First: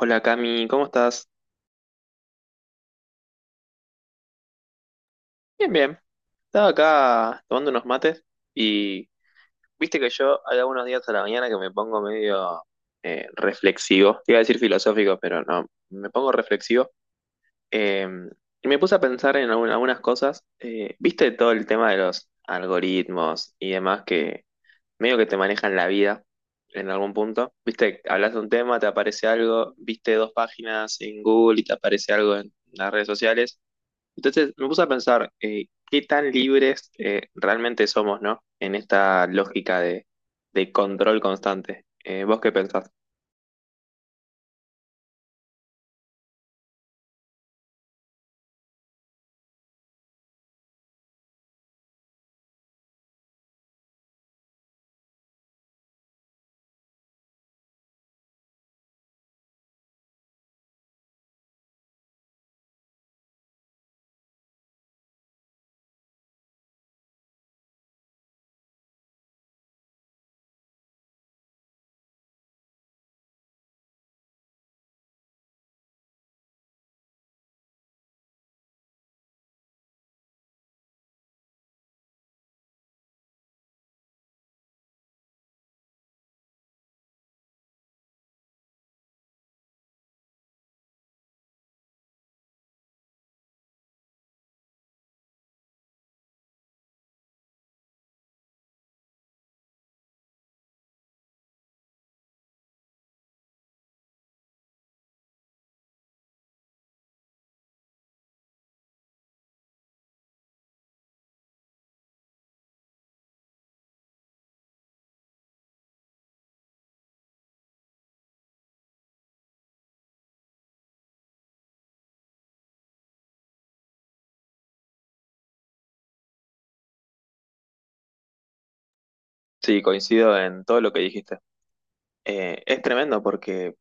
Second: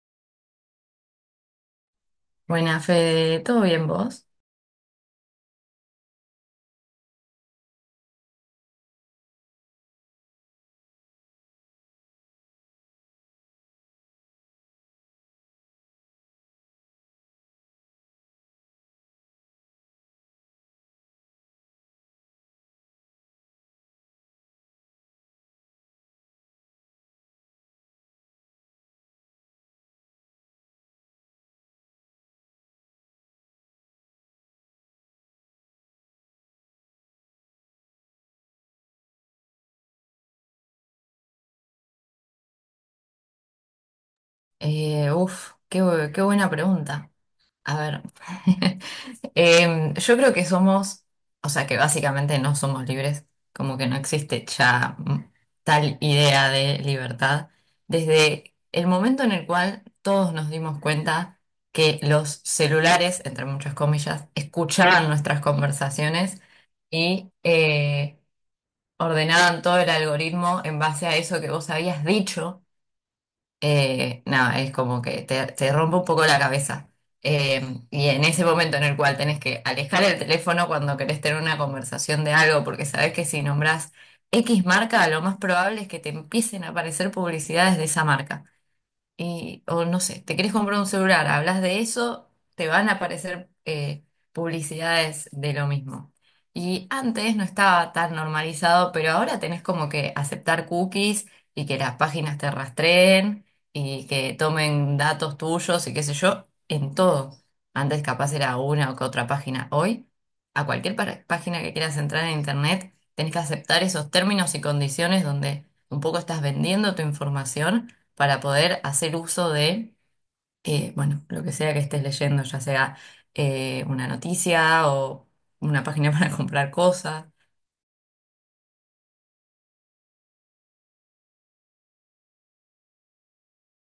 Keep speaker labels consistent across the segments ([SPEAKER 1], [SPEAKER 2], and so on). [SPEAKER 1] Hola Cami, ¿cómo estás?
[SPEAKER 2] Buena, Fede, ¿todo bien vos?
[SPEAKER 1] Bien, bien. Estaba acá tomando unos mates y viste que yo hay algunos días a la mañana que me pongo medio reflexivo. Te iba a decir filosófico, pero no, me pongo reflexivo. Eh, y me puse a pensar en algunas cosas. Viste todo el tema de los algoritmos y demás que medio que te manejan la vida en algún punto. Viste, hablas de un tema, te aparece algo, viste dos páginas en Google y te aparece algo en las redes sociales. Entonces, me puse a pensar qué tan libres realmente somos, ¿no? En esta lógica de control constante. ¿Vos qué pensás?
[SPEAKER 2] Qué buena pregunta. A ver, yo creo que somos, o sea, que básicamente no somos libres, como que no existe ya tal idea de libertad, desde el momento en el cual todos nos dimos cuenta que los celulares, entre muchas comillas, escuchaban nuestras conversaciones y ordenaban todo el algoritmo en base a eso que vos habías dicho. Nada, es como que te rompe un poco la cabeza. Y en ese momento en el cual tenés que alejar el teléfono cuando querés tener una conversación de algo, porque sabés que si nombrás X marca, lo más probable es que te empiecen a aparecer publicidades de esa marca, o no sé, te querés comprar un celular, hablas de eso, te van a aparecer publicidades de lo mismo. Y antes no estaba tan normalizado, pero ahora tenés como que aceptar cookies y que las páginas te rastreen y que tomen datos tuyos y qué sé yo, en todo. Antes capaz era una o que otra página. Hoy, a cualquier página que quieras entrar en internet, tenés que aceptar esos términos y condiciones donde un poco estás vendiendo tu información para poder hacer uso de, bueno, lo que sea que estés leyendo, ya sea una noticia o una página para comprar cosas.
[SPEAKER 1] Sí, coincido en todo lo que dijiste. Es tremendo porque,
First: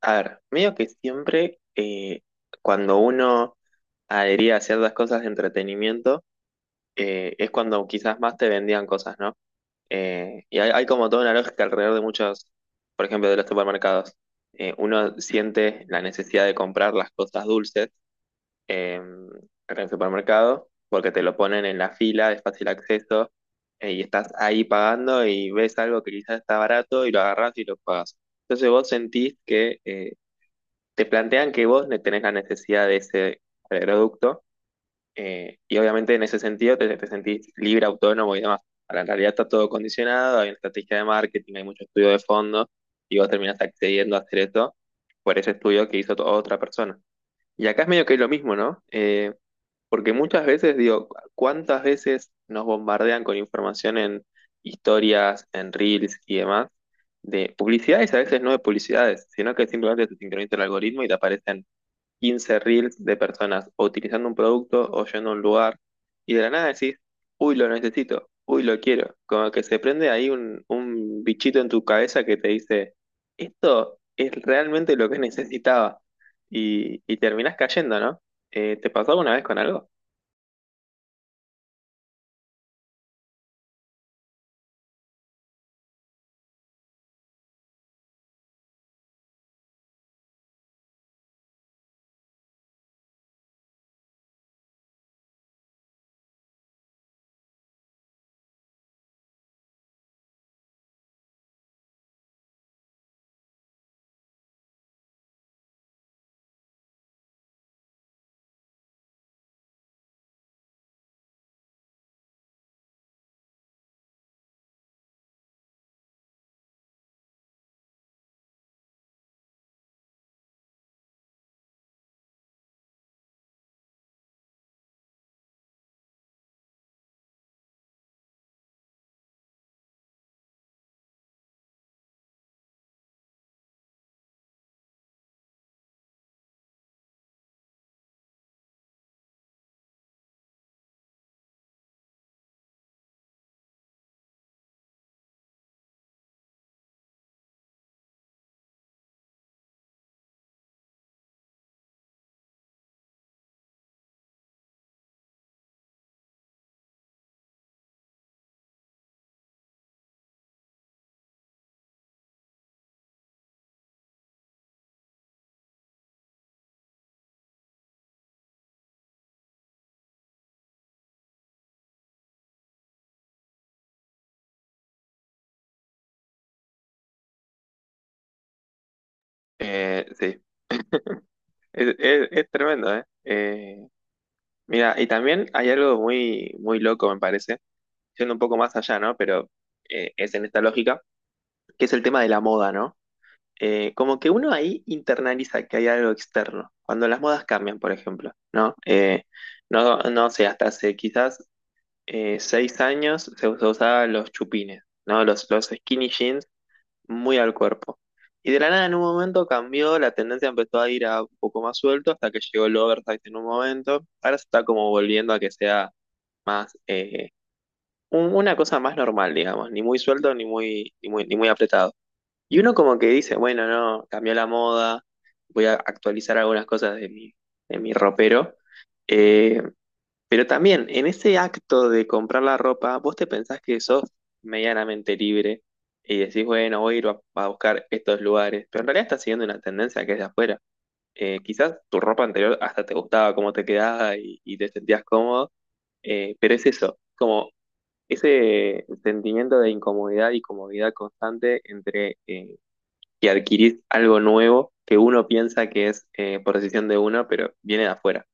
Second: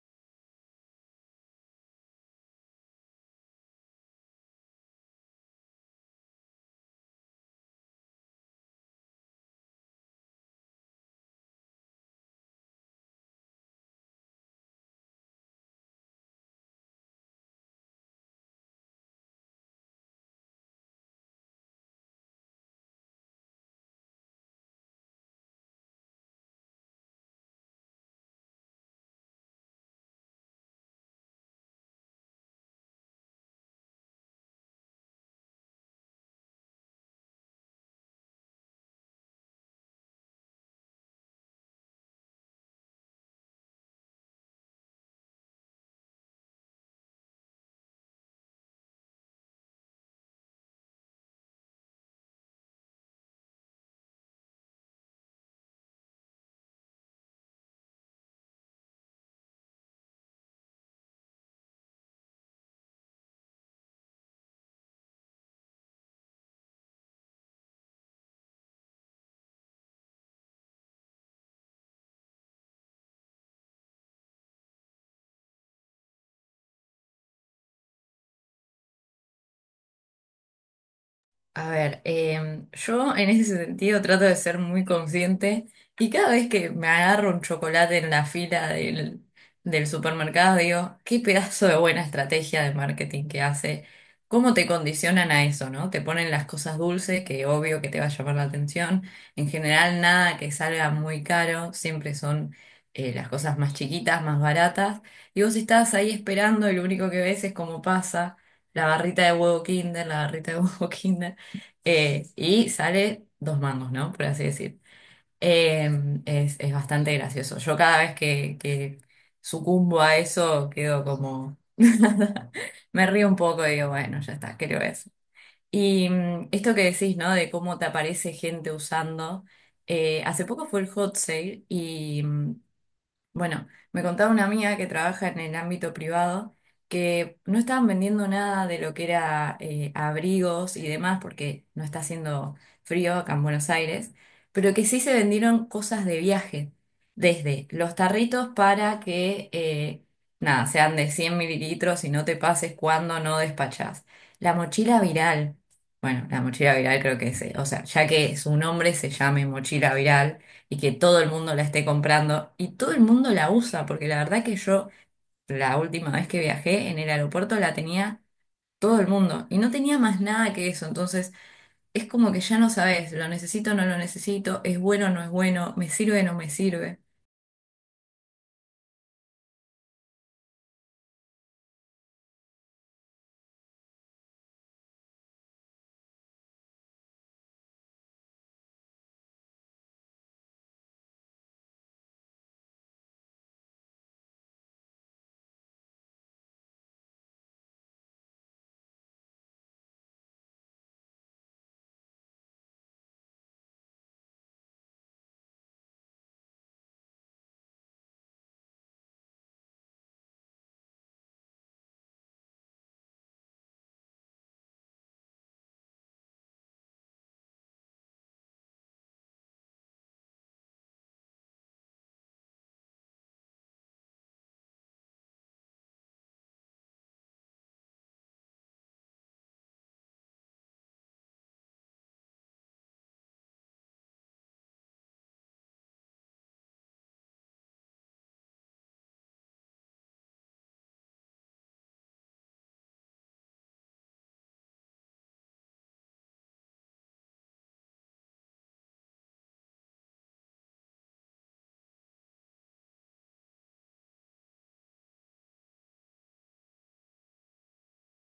[SPEAKER 1] a ver, medio que siempre cuando uno adhería a ciertas cosas de entretenimiento, es cuando quizás más te vendían cosas, ¿no? Y hay como toda una lógica alrededor de muchos, por ejemplo, de los supermercados. Uno siente la necesidad de comprar las cosas dulces en el supermercado porque te lo ponen en la fila de fácil acceso y estás ahí pagando y ves algo que quizás está barato y lo agarras y lo pagas. Entonces vos sentís que te plantean que vos tenés la necesidad de ese producto y obviamente en ese sentido te sentís libre, autónomo y demás. Ahora, en realidad está todo condicionado, hay una estrategia de marketing, hay mucho estudio de fondo, y vos terminás accediendo a hacer esto por ese estudio que hizo otra persona. Y acá es medio que es lo mismo, ¿no? Porque muchas veces, digo, ¿cuántas veces nos bombardean con información en historias, en reels y demás? De publicidades, a veces no de publicidades, sino que simplemente te sincroniza el algoritmo y te aparecen 15 reels de personas o utilizando un producto o yendo a un lugar y de la nada decís, uy, lo necesito, uy, lo quiero. Como que se prende ahí un bichito en tu cabeza que te dice, esto es realmente lo que necesitaba y terminás cayendo, ¿no? ¿Te pasó alguna vez con algo?
[SPEAKER 2] A ver, yo en ese sentido trato de ser muy consciente y cada vez que me agarro un chocolate en la fila del supermercado, digo, qué pedazo de buena estrategia de marketing que hace, cómo te condicionan a eso, ¿no? Te ponen las cosas dulces, que obvio que te va a llamar la atención. En general, nada que salga muy caro, siempre son las cosas más chiquitas, más baratas. Y vos estás ahí esperando y lo único que ves es cómo pasa. La barrita de huevo Kinder, la barrita de huevo Kinder. Y sale dos mangos, ¿no? Por así decir. Eh, es bastante gracioso. Yo cada vez que sucumbo a eso quedo como... Me río un poco y digo, bueno, ya está, creo eso. Y esto que decís, ¿no? De cómo te aparece gente usando. Hace poco fue el hot sale y bueno, me contaba una amiga que trabaja en el ámbito privado que no estaban vendiendo nada de lo que era abrigos y demás porque no está haciendo frío acá en Buenos Aires, pero que sí se vendieron cosas de viaje, desde los tarritos para que, nada, sean de 100 mililitros y no te pases cuando no despachás. La mochila viral, bueno, la mochila viral creo que es, o sea, ya que su nombre se llame mochila viral y que todo el mundo la esté comprando y todo el mundo la usa, porque la verdad que yo la última vez que viajé en el aeropuerto la tenía todo el mundo y no tenía más nada que eso, entonces es como que ya no sabes, lo necesito o no lo necesito, es bueno o no es bueno, me sirve o no me sirve.
[SPEAKER 1] Sí, es tremendo, ¿eh? Mira, y también hay algo muy, muy loco, me parece, siendo un poco más allá, ¿no? Pero es en esta lógica, que es el tema de la moda, ¿no? Como que uno ahí internaliza que hay algo externo. Cuando las modas cambian, por ejemplo, ¿no? No sé, hasta hace quizás 6 años se usaban los chupines, ¿no? Los skinny jeans muy al cuerpo. Y de la nada en un momento cambió, la tendencia empezó a ir a un poco más suelto hasta que llegó el oversize en un momento. Ahora se está como volviendo a que sea más, una cosa más normal, digamos, ni muy suelto ni muy, ni muy apretado. Y uno como que dice, bueno, no, cambió la moda, voy a actualizar algunas cosas de de mi ropero. Eh, pero también en ese acto de comprar la ropa, vos te pensás que sos medianamente libre y decís, bueno, voy a ir a buscar estos lugares, pero en realidad estás siguiendo una tendencia que es de afuera. Quizás tu ropa anterior hasta te gustaba cómo te quedaba y te sentías cómodo, pero es eso, como ese sentimiento de incomodidad y comodidad constante entre y adquirís algo nuevo que uno piensa que es por decisión de uno, pero viene de afuera.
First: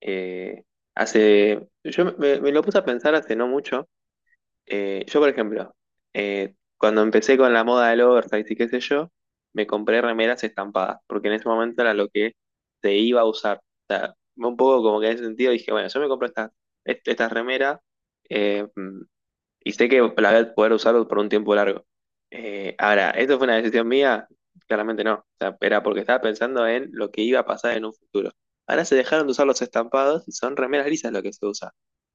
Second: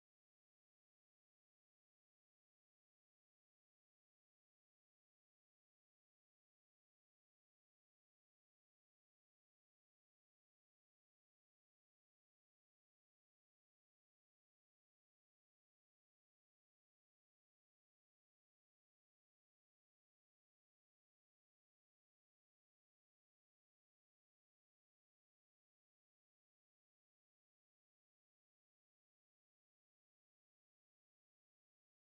[SPEAKER 1] Eh, yo me lo puse a pensar hace no mucho. Yo, por ejemplo, cuando empecé con la moda del oversize y qué sé yo, me compré remeras estampadas, porque en ese momento era lo que se iba a usar. O sea, un poco como que en ese sentido dije, bueno, yo me compro estas remeras, eh, mm, y sé que la voy a poder usar por un tiempo largo. Ahora, ¿esto fue una decisión mía? Claramente no. O sea, era porque estaba pensando en lo que iba a pasar en un futuro. Ahora se dejaron de usar los estampados y son remeras lisas lo que se usa.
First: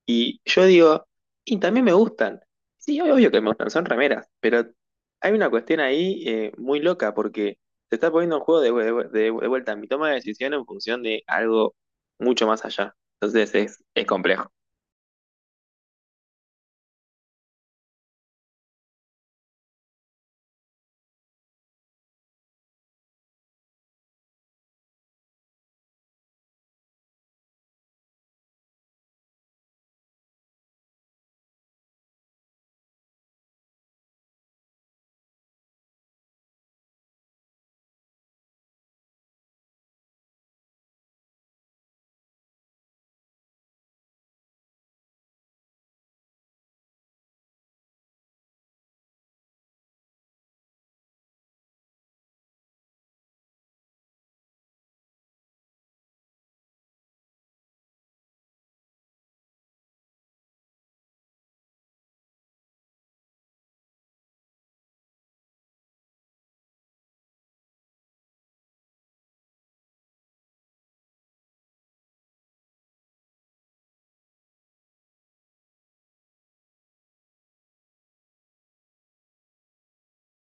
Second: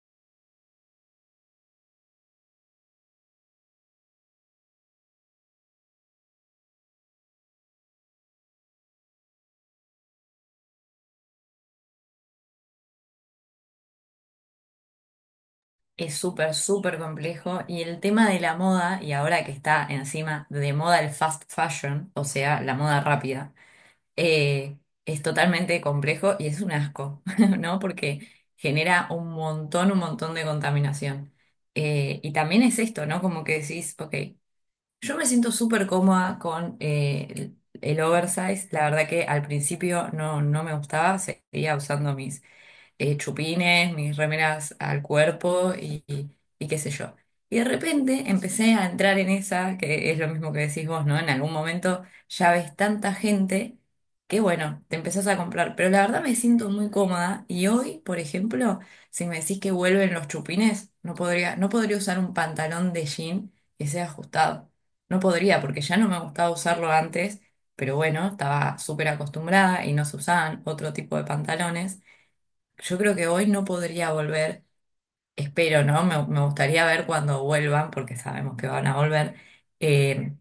[SPEAKER 1] Y yo digo, y también me gustan. Sí, obvio que me gustan, son remeras, pero hay una cuestión ahí muy loca porque se está poniendo en juego de vuelta mi toma de decisión en función de algo mucho más allá. Entonces es complejo.
[SPEAKER 2] Es súper, súper complejo y el tema de la moda, y ahora que está encima de moda el fast fashion, o sea, la moda rápida. eh, es totalmente complejo y es un asco, ¿no? Porque genera un montón de contaminación. Y también es esto, ¿no? Como que decís, ok, yo me siento súper cómoda con el oversize. La verdad que al principio no, no me gustaba, seguía usando mis chupines, mis remeras al cuerpo y qué sé yo. Y de repente empecé a entrar en esa, que es lo mismo que decís vos, ¿no? En algún momento ya ves tanta gente que bueno, te empezás a comprar. Pero la verdad me siento muy cómoda y hoy, por ejemplo, si me decís que vuelven los chupines, no podría, no podría usar un pantalón de jean que sea ajustado. No podría, porque ya no me gustaba usarlo antes, pero bueno, estaba súper acostumbrada y no se usaban otro tipo de pantalones. Yo creo que hoy no podría volver, espero, ¿no? Me gustaría ver cuando vuelvan, porque sabemos que van a volver, eh,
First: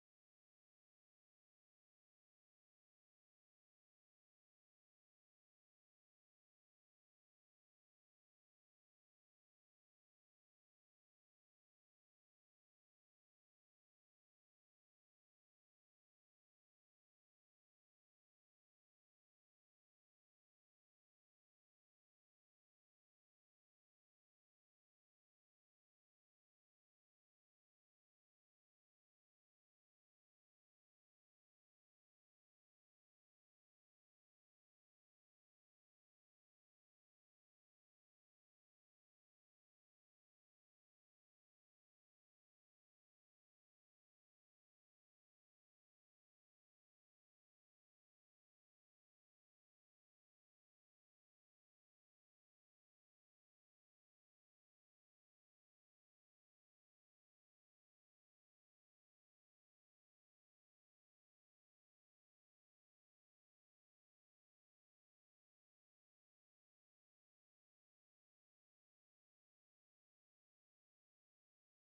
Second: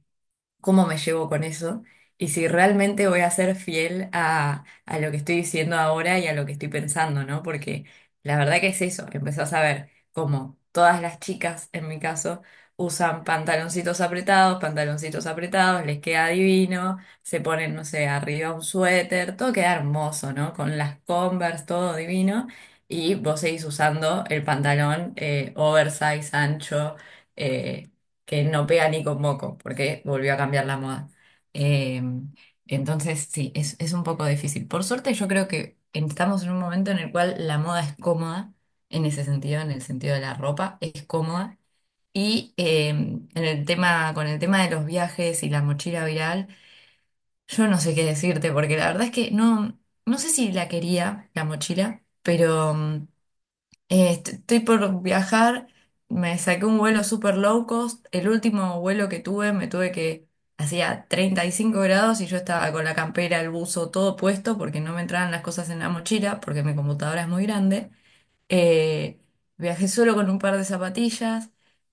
[SPEAKER 2] cómo me llevo con eso y si realmente voy a ser fiel a lo que estoy diciendo ahora y a lo que estoy pensando, ¿no? Porque la verdad que es eso, empezás a ver cómo todas las chicas, en mi caso, usan pantaloncitos apretados, les queda divino, se ponen, no sé, arriba un suéter, todo queda hermoso, ¿no? Con las Converse, todo divino. Y vos seguís usando el pantalón oversize, ancho, eh, que no pega ni con moco, porque volvió a cambiar la moda. Eh, entonces, sí, es un poco difícil. Por suerte, yo creo que estamos en un momento en el cual la moda es cómoda, en ese sentido, en el sentido de la ropa, es cómoda. Y en el tema, con el tema de los viajes y la mochila viral, yo no sé qué decirte, porque la verdad es que no, no sé si la quería, la mochila, pero... estoy por viajar, me saqué un vuelo super low cost, el último vuelo que tuve me tuve que, hacía 35 grados y yo estaba con la campera, el buzo, todo puesto porque no me entraban las cosas en la mochila porque mi computadora es muy grande. Eh, Viajé solo con un par de zapatillas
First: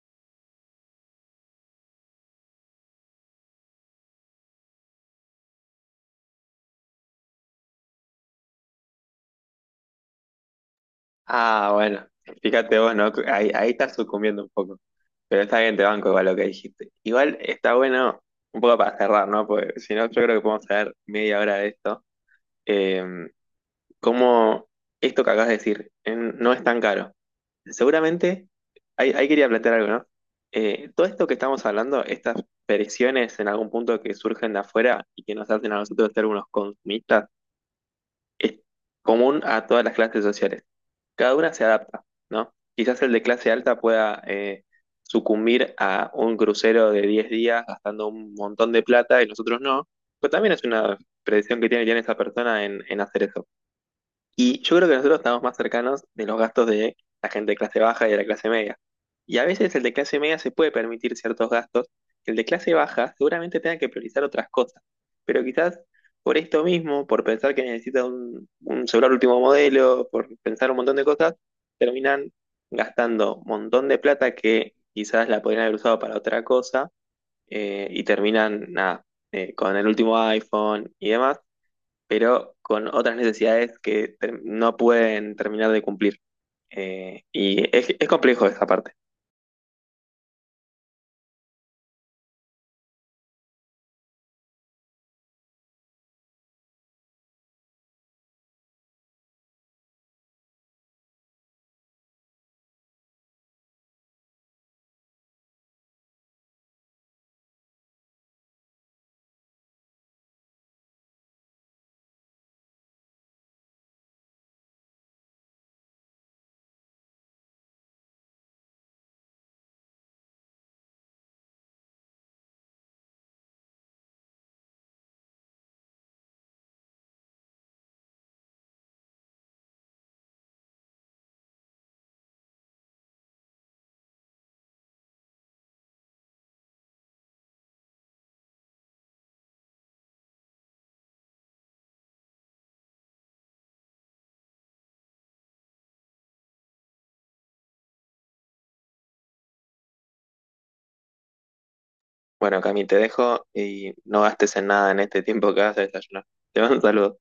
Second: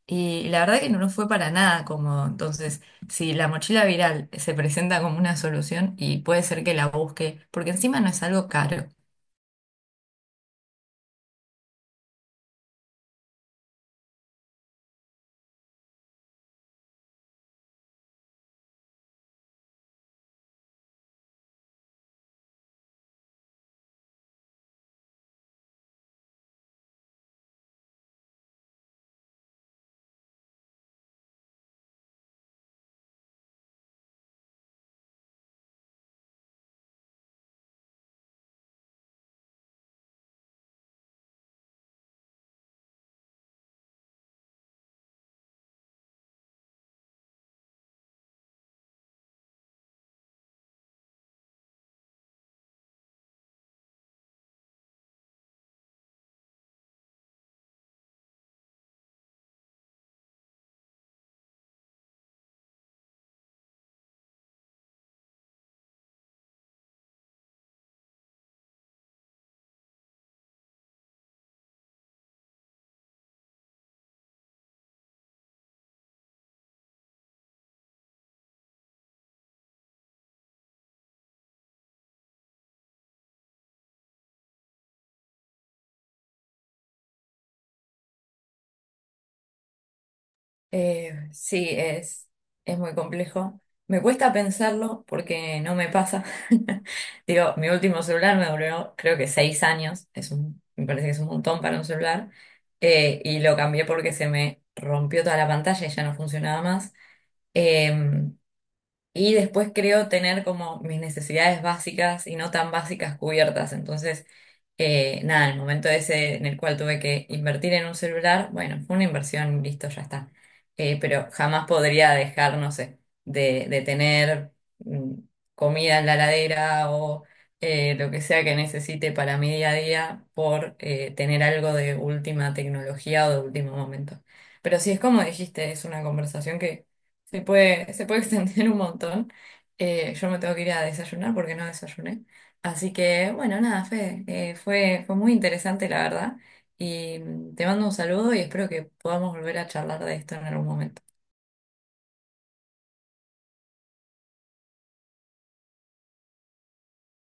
[SPEAKER 2] y la verdad que no nos fue para nada cómodo. Entonces, si la mochila viral se presenta como una solución y puede ser que la busque, porque encima no es algo caro.
[SPEAKER 1] Ah, bueno, fíjate vos, ¿no? Ahí estás sucumbiendo un poco. Pero está bien, te banco igual lo que dijiste. Igual está bueno, un poco para cerrar, ¿no? Porque si no, yo creo que podemos hacer media hora de esto. Eh, Cómo esto que acabas de decir, no es tan caro. Seguramente, ahí quería plantear algo, ¿no? Todo esto que estamos hablando, estas presiones en algún punto que surgen de afuera y que nos hacen a nosotros ser unos consumistas, es común a todas las clases sociales. Cada una se adapta, ¿no? Quizás el de clase alta pueda sucumbir a un crucero de 10 días gastando un montón de plata y nosotros no, pero también es una predicción que tiene esa persona en hacer eso. Y yo creo que nosotros estamos más cercanos de los gastos de la gente de clase baja y de la clase media. Y a veces el de clase media se puede permitir ciertos gastos, que el de clase baja seguramente tenga que priorizar otras cosas. Pero quizás por esto mismo, por pensar que necesita un celular último modelo, por pensar un montón de cosas, terminan gastando un montón de plata que quizás la podrían haber usado para otra cosa y terminan nada, con el último iPhone y demás pero con otras necesidades que no pueden terminar de cumplir. Y es complejo esa parte.
[SPEAKER 2] Sí, es muy complejo. Me cuesta pensarlo porque no me pasa. Digo, mi último celular me duró creo que 6 años. Es un, me parece que es un montón para un celular. Y lo cambié porque se me rompió toda la pantalla y ya no funcionaba más. Eh, y después creo tener como mis necesidades básicas y no tan básicas cubiertas. Entonces nada, el momento ese en el cual tuve que invertir en un celular, bueno, fue una inversión, listo, ya está. Pero jamás podría dejar, no sé, de tener mm, comida en la heladera o lo que sea que necesite para mi día a día por tener algo de última tecnología o de último momento. Pero sí, es como dijiste, es una conversación que se puede extender un montón. Yo me tengo que ir a desayunar porque no desayuné. Así que, bueno, nada, Fede, fue muy interesante, la verdad. Y te mando un saludo y espero que podamos volver a charlar de esto en algún momento.
[SPEAKER 1] Bueno, Cami, te dejo y no gastes en nada en este tiempo que vas a desayunar. Te mando un saludo.